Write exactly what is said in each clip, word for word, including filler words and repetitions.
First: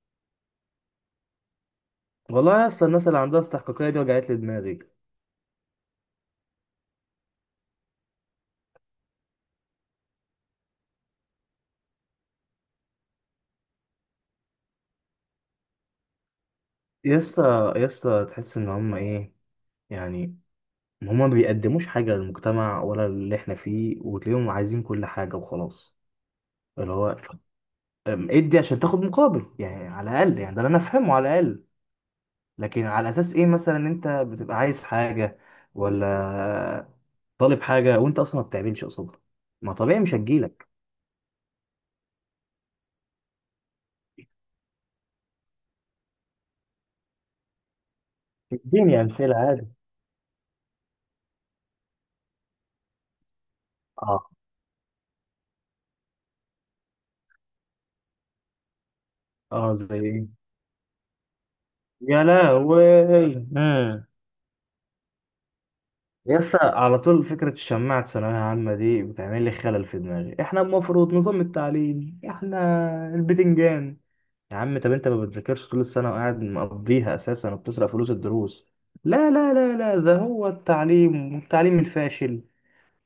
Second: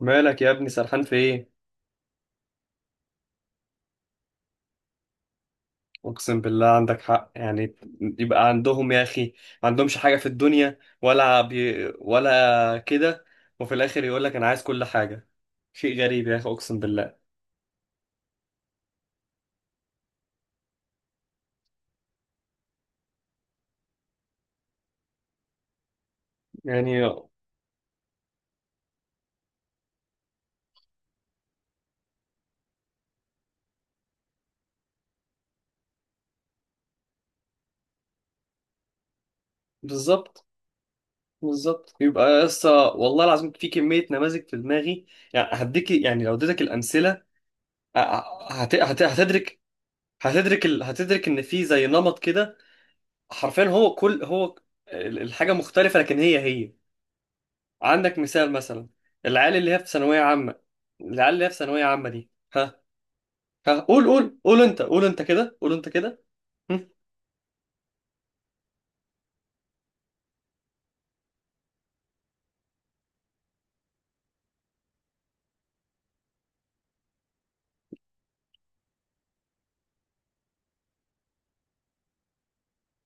مالك يا ابني؟ سرحان في ايه؟ والله يا اسطى، الناس اللي عندها استحقاقية دي وجعت لي دماغي. اقسم بالله، عندك حق يعني. يبقى عندهم يا اخي. ما عندهمش حاجه في الدنيا، ولا بي، ولا كده. وفي الاخر يقول لك انا عايز كل حاجه. شيء غريب يا اخي، اقسم بالله. يا اسطى يا اسطى تحس ان هم ايه؟ يعني هم ما بيقدموش حاجة للمجتمع ولا اللي احنا فيه، وتلاقيهم عايزين كل حاجة وخلاص. اللي يعني. هو أم، ادي عشان تاخد مقابل، يعني على الأقل، يعني ده اللي انا افهمه على الأقل. لكن على اساس ايه مثلا إن انت بتبقى عايز حاجة، ولا طالب حاجة وانت اصلا ما بتعملش قصادها؟ ما طبيعي مش بالظبط، هتجيلك. بالظبط. يبقى لسه والله العظيم في كميه نماذج في دماغي. يعني هديك، يعني لو اديتك الامثله. ه- هت... اديني هت... امثلة هتدرك عادي. هتدرك ال... هتدرك ان في زي نمط كده. حرفيا هو اه كل هو. ال- الحاجه مختلفه، لكن هي هي. عندك مثال مثلا. العيال اللي اه، هي في زي ثانوية ايه؟ عامة. العيال اللي هي في ثانوية عامة يا دي، ها. لهوي. ها قول قول قول انت، قول انت كده، قول انت كده. يس، على طول. فكرة الشماعة ثانوية عامة دي بتعمل لي خلل في دماغي، احنا المفروض نظام التعليم احنا البتنجان. يا عم، طب انت ما بتذاكرش طول السنة، وقاعد مقضيها اساسا، وبتسرق فلوس الدروس؟ لا لا لا لا، ده هو التعليم، والتعليم الفاشل.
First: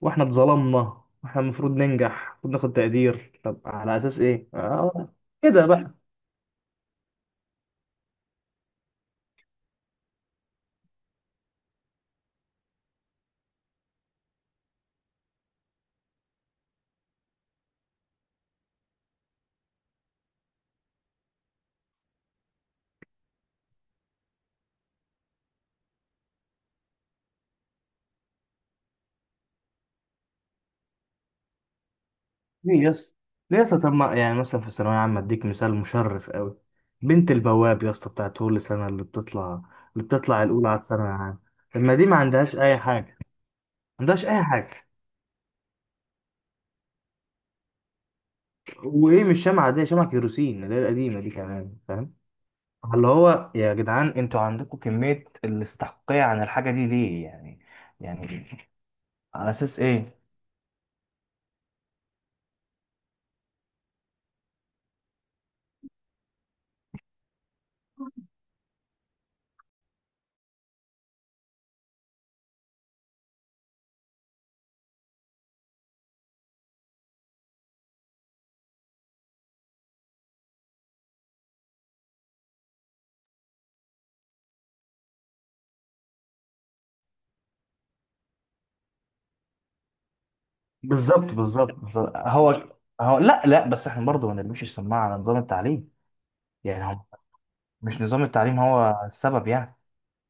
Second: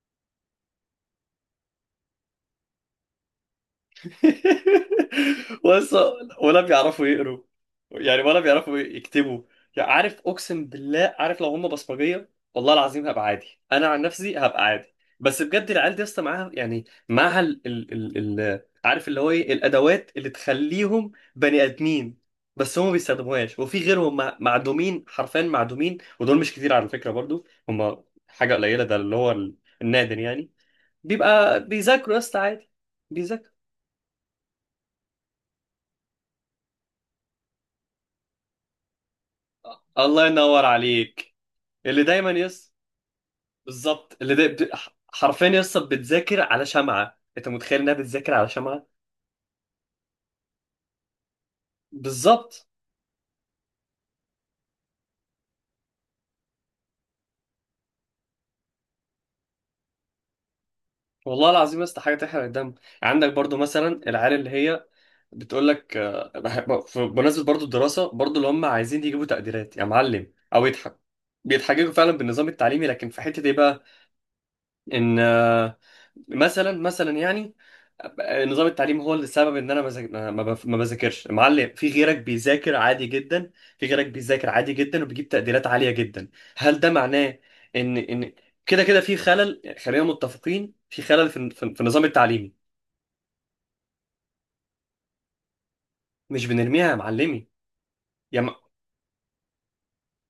واحنا اتظلمنا، واحنا المفروض ننجح وناخد تقدير. طب على اساس ايه؟ اه. كده بقى. ولسه ولا بيعرفوا يقروا يعني، ولا بيعرفوا يكتبوا يعني. عارف اقسم بالله، عارف لو هم بصمجيه والله العظيم هبقى عادي، انا عن نفسي هبقى عادي. بس بجد العيال دي اصلا معاها، يعني معاها ال ال ال ال عارف اللي هو ايه الادوات اللي تخليهم بني ادمين. بس هم ما بيستخدموهاش، وفي غيرهم مع- معدومين، حرفيا معدومين. ودول مش كتير على فكره، برضو هم حاجه قليله، ده اللي هو ال- النادر يعني. بيبقى بيذاكروا يا اسطى عادي. ليه يا اسطى؟ بيذاكروا. ليه يا اسطى؟ طب ما يعني مثلا في الثانوية عامة اديك مثال مشرف قوي: بنت البواب يا اسطى، بتاعت كل سنة اللي بتطلع، اللي الله بتطلع ينور الأولى على الثانوية عليك. العامة، لما اللي دي ما دايما عندهاش يس. أي حاجة، ما بالظبط. عندهاش اللي أي دا... ب- حاجة. حرفيا يس، بتذاكر على شمعة. انت متخيل انها بتذاكر على شمعة؟ وإيه، مش شمعة، دي شمعة كيروسين اللي هي القديمة دي كمان، فاهم؟ بالظبط. اللي هو يا جدعان، انتوا عندكم كمية الاستحقاقية عن الحاجة دي ليه؟ يعني يعني على أساس إيه؟ والله العظيم يس، حاجة تحرق الدم. عندك برضو مثلا العيال اللي هي بتقول لك، آه، بح- ف- بمناسبة برضو الدراسة، برضو اللي هم عايزين يجيبوا تقديرات يا معلم او يضحك، بيتحججوا فعلا بالنظام التعليمي. لكن في حتة ايه بقى؟ ان آه، مثلا مثلا، يعني نظام التعليم هو اللي السبب ان انا مذاك- ما بف- ما بذاكرش. معلم، في غيرك بيذاكر عادي جدا. في غيرك بيذاكر عادي جدا، وبيجيب تقديرات عالية جدا. هل ده معناه ان ان كده كده في خلل، يعني خلينا متفقين في خلل بالظبط في في بالظبط في النظام بالظبط. التعليمي. هو هو لا لا، بس احنا برضه ما نرميش السماعة على نظام التعليم. مش بنرميها يا يعني معلمي. مش نظام يا م... التعليم هو السبب يعني.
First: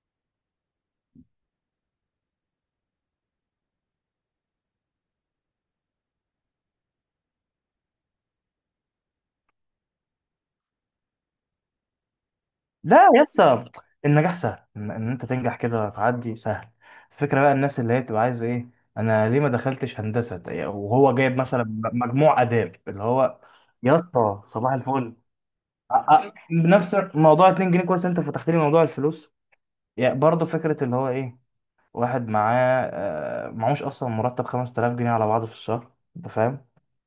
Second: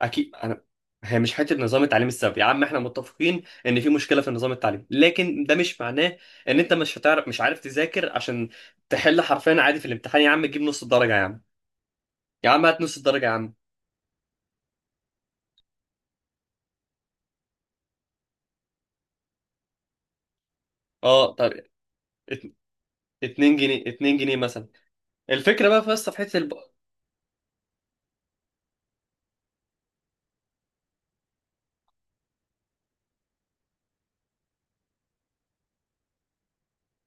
اكيد انا، هي مش حته نظام التعليم السبب يا عم، احنا متفقين ان في مشكله في النظام التعليمي. لكن ده مش معناه ان انت مش هتعرف، مش عارف تذاكر، عشان تحل حرفيا عادي في الامتحان. يا عم تجيب نص الدرجه يا عم. يا عم هات نص لا يا الدرجه يا عم. اسطى، النجاح سهل، ان إن انت تنجح كده تعدي سهل. الفكره بقى الناس اللي هي بتبقى عايزه ايه؟ انا ليه ما دخلتش هندسه ده- وهو اه جايب طب. مثلا مجموع ات- اداب اللي هو، اتنين جنيه، يا اتنين جنيه اسطى مثلا. صباح الفل، الفكرة بقى في، أ- بس في أ- حتة الب... بنفس موضوع اتنين جنيه؟ كويس، انت فتحت لي موضوع الفلوس. يعني برضه فكره اللي هو ايه: واحد معاه، آه، معهوش اصلا مرتب خمس تلاف جنيه على بعضه في الشهر، انت فاهم؟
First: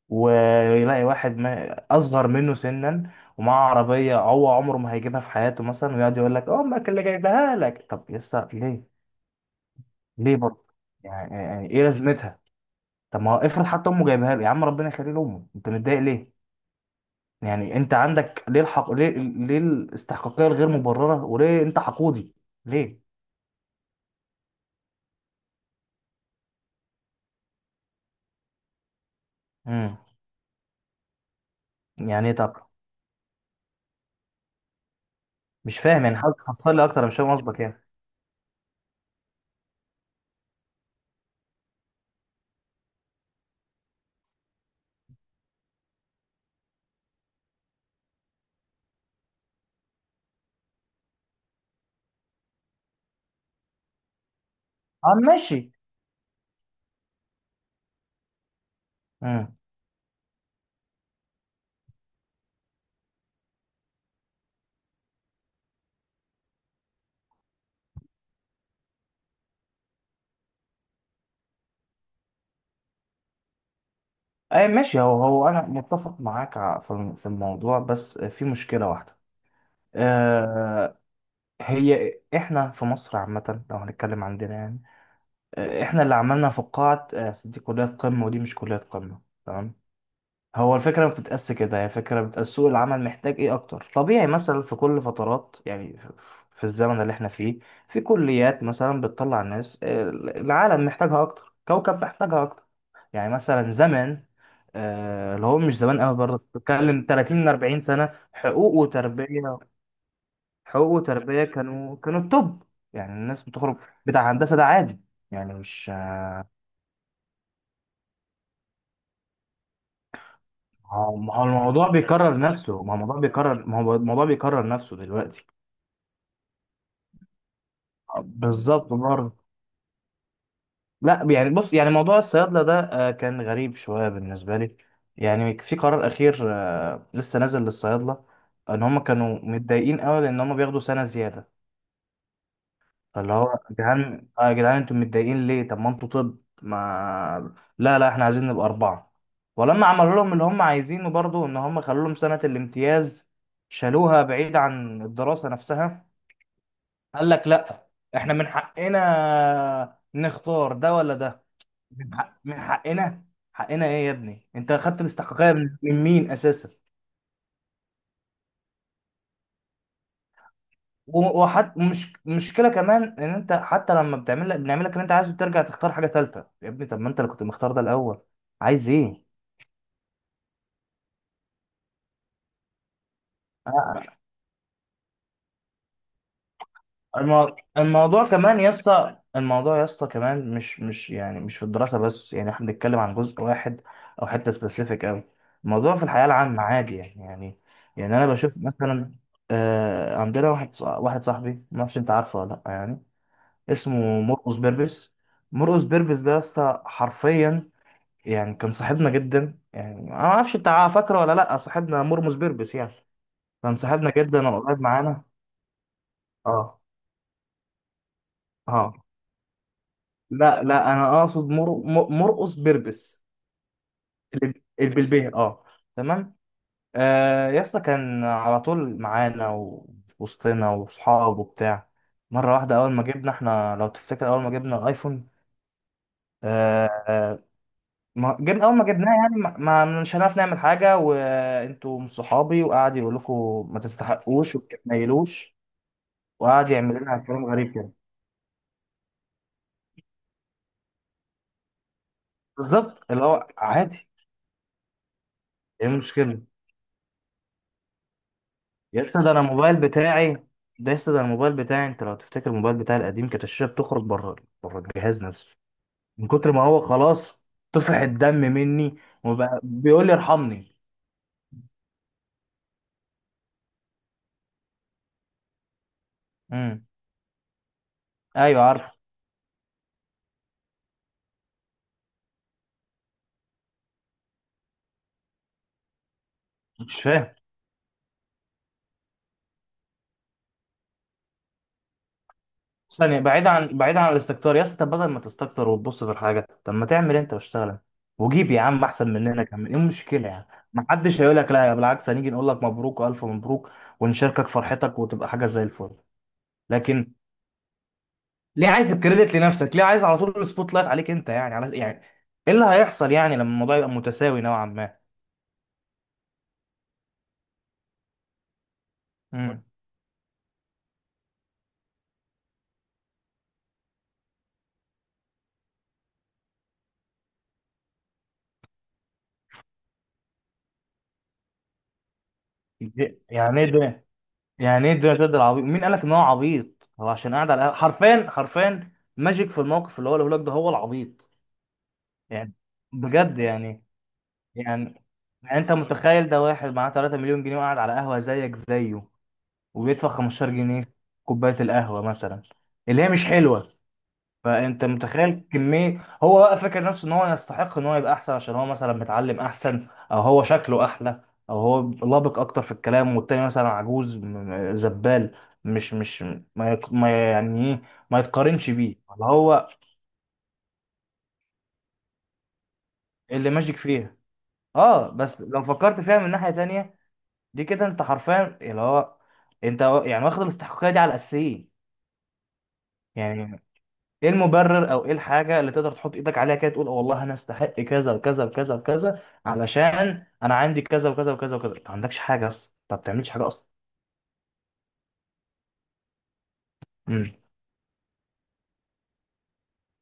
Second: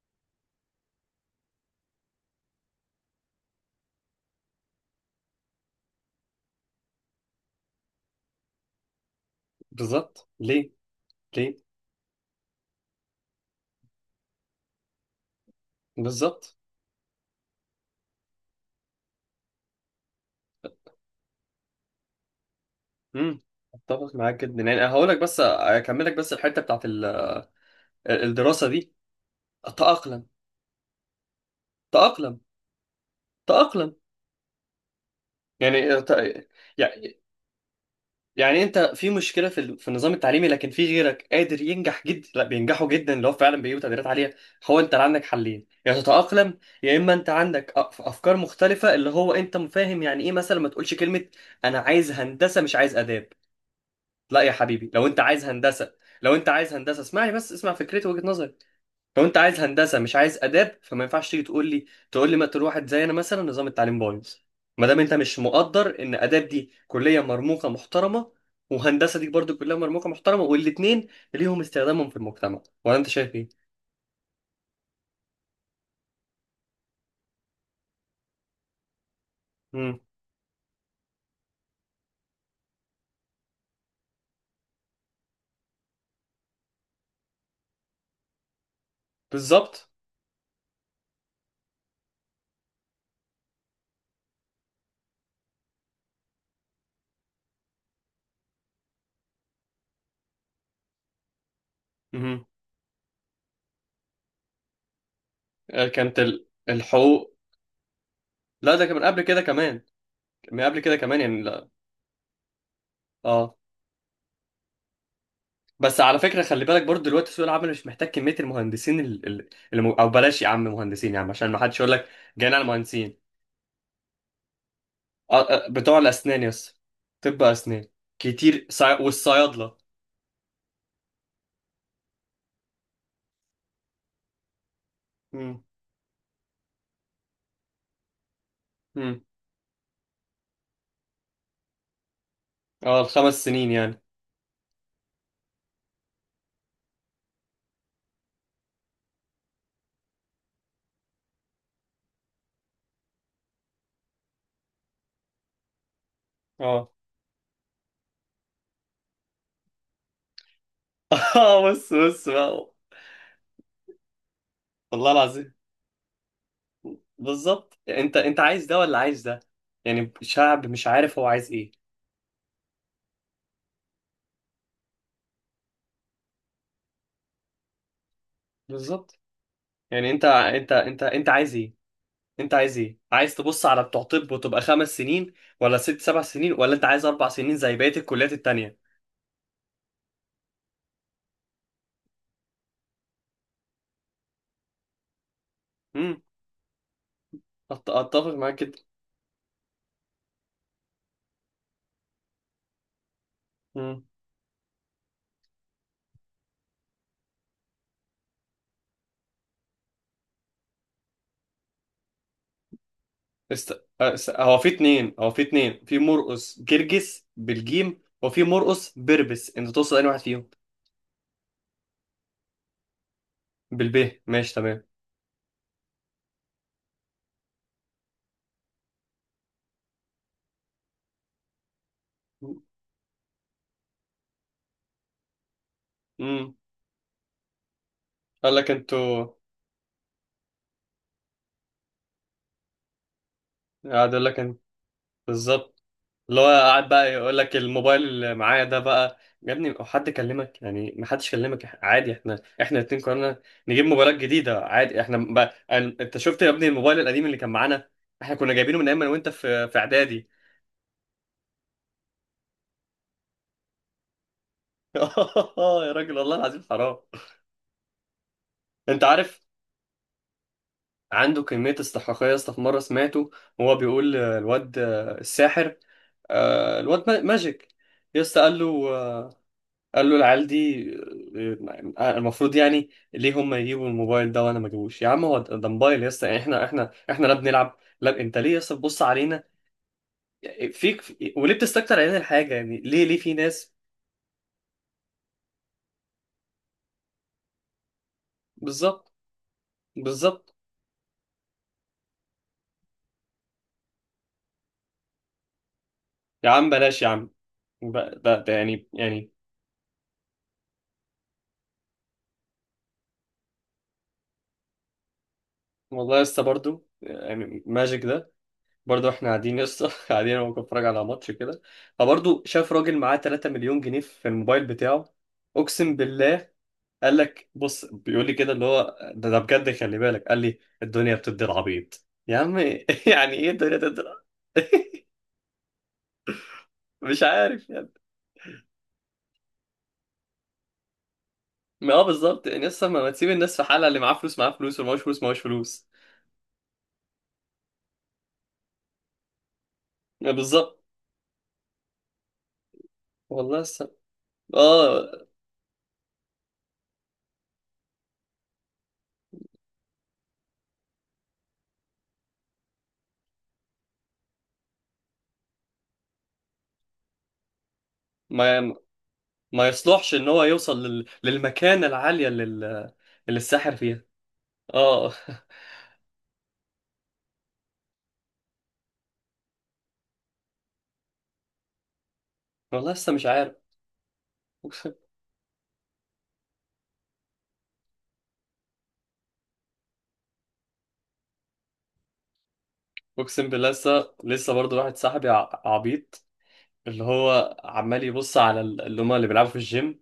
ويلاقي واحد ما اصغر منه سنا، ومعاه عربيه هو عمره ما هيجيبها في حياته مثلا، ويقعد يقول لك امك اللي جايبها لك. طب يسا ليه؟ بالظبط. ليه برضه؟ ليه؟ يعني ليه؟ يعني ايه لازمتها؟ طب ما هو افرض حتى امه جايبها له، يا عم ربنا يخليه لامه، انت متضايق ليه؟ بالظبط. يعني انت عندك ليه الحق؟ ليه؟ ليه الاستحقاقيه الغير مبرره، وليه انت حقودي؟ ليه؟ امم اتفق معاك جدا يعني، هقول لك بس، اكمل لك بس الحتة بتاعت ال- الدراسة دي. امم. تأقلم، يعني إيه تأقلم، طب؟ تأقلم. مش يعني فاهم، ت- يعني حاول تفصل لي اكتر، أنا مش يعني فاهم قصدك يعني. يعني انت في مشكله في ال- في النظام التعليمي، لكن في غيرك قادر ينجح جدا. لا، بينجحوا جدا لو فعلا بيجيبوا تقديرات عاليه. هو انت عندك حلين، يا تتاقلم، يا اما انت عندك أ- افكار مختلفه. اللي هو انت فاهم يعني ايه مثلا؟ ما تقولش كلمه انا عايز هندسه، مش عايز اداب. لا يا حبيبي، لو اه انت عايز ماشي. هندسه، لو انت عايز هندسه اسمعني بس، اسمع فكرتي وجهه نظري. لو انت عايز هندسه مش عايز اداب، فما ينفعش تيجي تقول لي، تقول لي مثلا واحد زي انا، مثلا نظام التعليم بايظ. ما دام انت مش مقدر ان اداب دي كليه مرموقه محترمه، وهندسه دي برضو كليه مرموقه محترمه، والاثنين ليهم استخدامهم في المجتمع، ولا انت شايف ايه؟ اي ماشي، هو هو انا متفق معاك ع- في الم- في الموضوع، بس في مشكله واحده. امم آه. هي احنا في مصر عامه لو هنتكلم عندنا يعني، آه، احنا اللي عملنا فقاعه، آه، دي كليات قمه ودي مش كليات قمه، تمام. بالظبط. هو الفكرة ما بتتقاس كده، هي فكرة بتقاس سوق العمل محتاج ايه اكتر. طبيعي مثلا في كل فترات، يعني في في الزمن اللي احنا فيه، في كليات مثلا بتطلع ناس ال- العالم محتاجها اكتر، كوكب امم محتاجها اكتر. يعني مثلا زمان، آه، اللي هو مش آه، زمان قوي كانت برضه، ال- بتتكلم الحقوق، تلاتين أربعين سنة. حقوق لا ده كان من قبل كده وتربية، كمان، من قبل حقوق كده كمان يعني. وتربية لا، كانوا كانوا التوب. يعني الناس اه بتخرج بتاع هندسة ده عادي، يعني مش بس على ما... فكره خلي بالك برضو دلوقتي سوق العمل مش محتاج كميه المهندسين، ال- ال- اللي م- او بلاش يا عم مهندسين هو يا عم، ما هو عشان ما حدش الموضوع يقول لك. بيكرر جايين على نفسه، ما هو المهندسين. الموضوع بيكرر، ما هو الموضوع بيكرر نفسه دلوقتي. آه، آه، بتوع الأسنان يس. طب أسنان كتير، بالظبط سع... برضه. والصيادلة. لا، يعني بص، يعني موضوع الصيادلة ده آه، كان غريب شوية بالنسبة لي. يعني مم. في قرار أخير آه، لسه نازل للصيادلة، إن هم مم. كانوا متضايقين قوي لأن هم بياخدوا سنة زيادة. اه فاللي الخمس هو يا سنين يعني. جدعان، آه يا جدعان، أنتوا متضايقين ليه؟ طب ما أنتوا، طب ما، لا لا، إحنا عايزين نبقى أربعة. ولما عملوا لهم اللي هم عايزينه برضه، إن هم خلوا لهم سنة الامتياز، شالوها بعيد عن الدراسة نفسها. اه. قال لك لا، إحنا من حقنا نختار ده ولا ده. اه بص من بص حق من بقى. حقنا، حقنا ايه يا ابني؟ انت اخدت والله الاستحقاقيه العظيم. من من مين اساسا؟ بالظبط. انت انت عايز ده ولا عايز ده؟ يعني شعب مش عارف هو عايز ايه. وحتى مش مشكله كمان ان انت، حتى لما بتعمل لك، بنعمل لك اللي انت عايزه، ترجع تختار حاجه ثالثه. يا ابني، طب ما انت اللي كنت مختار ده الاول. عايز بالظبط. ايه؟ يعني انت انت انت انت عايز ايه؟ انت عايز ايه؟ عايز تبص على بتوع آه، طب وتبقى خمس سنين، ولا ست سبع سنين، ولا انت عايز اربع المو- سنين زي بقية الموضوع الكليات كمان يا التانية؟ اسطى، الموضوع يا اسطى كمان، مش مش يعني مش في الدراسه بس، يعني احنا بنتكلم عن جزء واحد او حته سبيسيفيك قوي. الموضوع في امم الحياه العامه عادي يعني، يعني يعني اتفق انا معاك بشوف كده. مثلا، آه، عندنا واحد ص- واحد صاحبي، ما اعرفش انت عارفه ولا لا يعني، اسمه مرقس بيربس. مرقس بيربس ده يا اسطى حرفيا، يعني كان صاحبنا جدا، يعني انا ما اعرفش انت فاكره ولا لا، صاحبنا مرمس بيربس يعني. است... كان صاحبنا است... جدا هو في وقريب اتنين معانا. هو في اتنين، في مرقص اه. جرجس بالجيم، وفي مرقص اه. بربس. انت توصل انهي واحد فيهم؟ لا لا، انا اقصد مر... مر- مرقس بيربس. بالب ماشي الب- تمام. البلبيه، اه. تمام. آه يا اسطى، كان على طول معانا وفي وسطنا واصحابه وبتاع. مره واحده، اول ما جبنا احنا، لو تفتكر اول ما جبنا الايفون، امم. آه، آه، ما قال جبنا، لك اول ما جبناه، انتوا، يعني ما ما- مش هنعرف نعمل حاجه، وانتوا مش صحابي، وقعد يقول لكم ما قاعد يقول لك تستحقوش انت وما تتنيلوش، بالظبط. اللي هو وقعد قاعد يعمل بقى لنا يقول كلام لك غريب كده. الموبايل اللي معايا ده بقى يا ابني، هو حد كلمك يعني؟ ما حدش كلمك، عادي. احنا احنا الاتنين بالظبط، اللي قررنا هو نجيب عادي. موبايلات جديدة، عادي. احنا بقى، ايه انت شفت المشكله؟ يا ابني الموبايل القديم اللي كان معانا؟ احنا كنا جايبينه من ايام يا ما انا اسطى وانت ده انا في الموبايل في اعدادي. بتاعي، ده يا اسطى ده الموبايل بتاعي، انت لو تفتكر الموبايل بتاعي القديم كانت الشاشه بتخرج بره، بره الجهاز نفسه، يا راجل من والله كتر ما العظيم هو حرام. خلاص، طفح الدم مني، انت عارف وبقى بيقول لي ارحمني. عنده كمية استحقاقية يا اسطى؟ في مرة سمعته وهو بيقول الواد الساحر، آه، امم. الواد ما- ماجيك. يا اسطى قال ايوه له، عارف. آه، قال له العيال دي، آه، آه، المفروض يعني ليه هم يجيبوا الموبايل ده وانا ما اجيبوش؟ يا عم هو ده ده موبايل يا اسطى. يعني احنا احنا مش احنا لا فاهم. بنلعب، لا انت ليه يا اسطى تبص علينا، فيك في- وليه بتستكتر علينا الحاجة؟ يعني ليه، ليه ثانية، في بعيد ناس؟ عن بعيد عن الاستكتار يا اسطى، طب بدل ما تستكتر وتبص في الحاجة، طب ما تعمل انت واشتغل انت، وجيب يا عم بالظبط، احسن مننا كمان، ايه المشكلة يعني؟ بالظبط. ما حدش هيقول لك لا، يا بالعكس، هنيجي نقول لك مبروك والف مبروك، ونشاركك فرحتك، وتبقى حاجة زي الفل. يا عم بلاش يا لكن عم. ب- ده ده ليه يعني عايز يعني الكريدت لنفسك؟ ليه عايز على طول السبوت لايت عليك انت؟ يعني على، يعني ايه اللي هيحصل يعني لما الموضوع يبقى متساوي نوعا ما؟ والله يا اسطى برضه يعني ماجيك ده، برضه احنا قاعدين يا امم. اسطى، قاعدين انا بتفرج على ماتش كده. فبرضه شاف راجل معاه ثلاثة ملايين جنيه مليون جنيه في الموبايل بتاعه. اقسم بالله قال لك، بص بيقول لي كده اللي هو ده ده بجد، خلي بالك. قال لي، الدنيا بتدي العبيط يا عم. يعني ايه يعني ايه الدنيا بتدي ده؟ العبيط؟ يعني ايه الدنيا تقدر عبيط؟ مين قالك ان هو عبيط؟ هو مش عشان قاعد عارف على القهوة- يعني. حرفيا، حرفيا ماجيك في الموقف اللي هو اللي لك، ده هو العبيط. ما اه بالظبط يعني يعني، لسه ما ما تسيب بجد الناس في يعني. حالها. اللي معاه فلوس معاه فلوس، واللي معاهوش يعني فلوس معاهوش يعني انت فلوس. متخيل ده واحد معاه ثلاثة مليون جنيه، وقاعد على قهوة زيك زيه، وبيدفع ما خمسة عشر جنيه بالظبط. في كوباية القهوة مثلا اللي هي مش والله حلوة. لسه. فانت اه متخيل كمية هو بقى فاكر نفسه ان هو يستحق ان هو يبقى احسن؟ عشان هو مثلا متعلم احسن، او هو شكله احلى، او هو لابق اكتر في الكلام، والتاني مثلا عجوز، م- م- زبال، مش مش ما يق- ما يعني ايه، ما يتقارنش ما بيه، اللي ما هو يصلحش ان هو يوصل لل... للمكانة العالية اللي ال- اللي اللي ماجيك الساحر فيها. فيها. اه اه. بس لو فكرت فيها من ناحية تانية، دي كده انت حرفيا اللي هو، انت يعني واخد الاستحقاقيه دي على الاساسيين. والله لسه مش عارف. يعني ايه المبرر؟ او ايه الحاجه اللي تقدر تحط ايدك عليها كده تقول والله انا استحق كذا وكذا وكذا وكذا، علشان انا عندي كذا وكذا وكذا وكذا؟ انت ما عندكش حاجه اصلا، انت ما بتعملش حاجه اقسم اصلا. بالله لسه، لسه برضه واحد صاحبي ع- عبيط. اللي امم. هو عمال يبص على ال- اللي هما اللي بيلعبوا في الجيم.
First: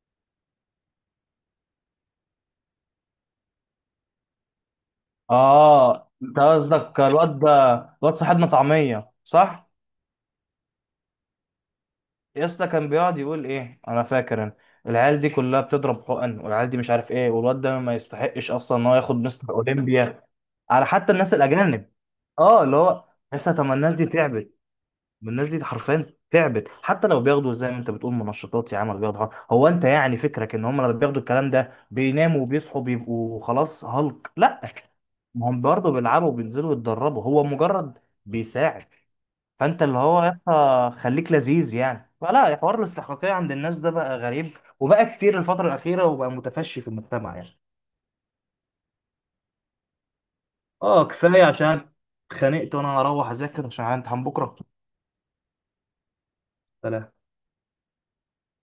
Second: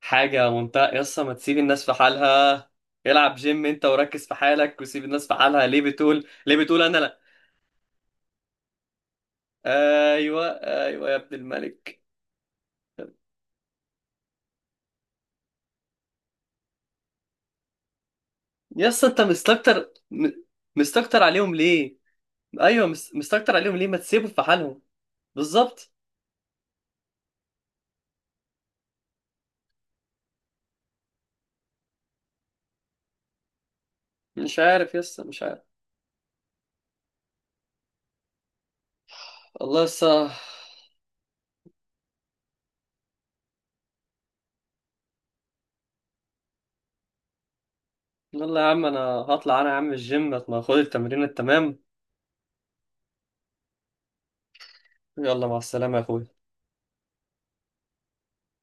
حاجة منتهى يسا، ما تسيب الناس في حالها. العب جيم انت، وركز في حالك، وسيب الناس في حالها. ليه اه بتقول، انت ليه بتقول انا قصدك لا. الواد ده، الواد صاحبنا طعميه، صح؟ ايوه، ايوه يا ابن الملك. يا اسطى كان بيقعد يقول ايه، انا فاكر، انا العيال دي كلها بتضرب حقن، والعيال دي مش عارف ايه، والواد ده ما يستحقش اصلا ان هو يسا ياخد انت مستر مستكتر اولمبيا م- على حتى مستكتر الناس عليهم الاجانب. ليه؟ اه، اللي ايوه هو، مس- لسه، مستكتر طب ما عليهم ليه؟ الناس ما دي تسيبهم في تعبت، حالهم. ما الناس دي بالظبط، حرفيا تعبت، حتى لو بياخدوا زي ما انت بتقول منشطات يا عم، ولا بياخدوا حاجة. هو انت يعني فكرك ان هم لما بياخدوا الكلام ده بيناموا وبيصحوا بيبقوا خلاص هالك؟ مش لا، عارف يسا، مش ما هم عارف. برضه بيلعبوا وبينزلوا يتدربوا، هو مجرد بيساعد. والله فانت اللي هو يا يسا. اسطى خليك لذيذ يعني، فلا، حوار الاستحقاقية عند الناس ده بقى غريب، وبقى كتير الفترة الأخيرة، وبقى متفشي في المجتمع يعني. يلا يا عم انا هطلع، انا يا عم الجيم ما اخد اه التمرين كفاية، التمام. عشان اتخانقت، وانا هروح اذاكر عشان عندي امتحان بكرة. يلا مع السلامة يا اخوي. سلام.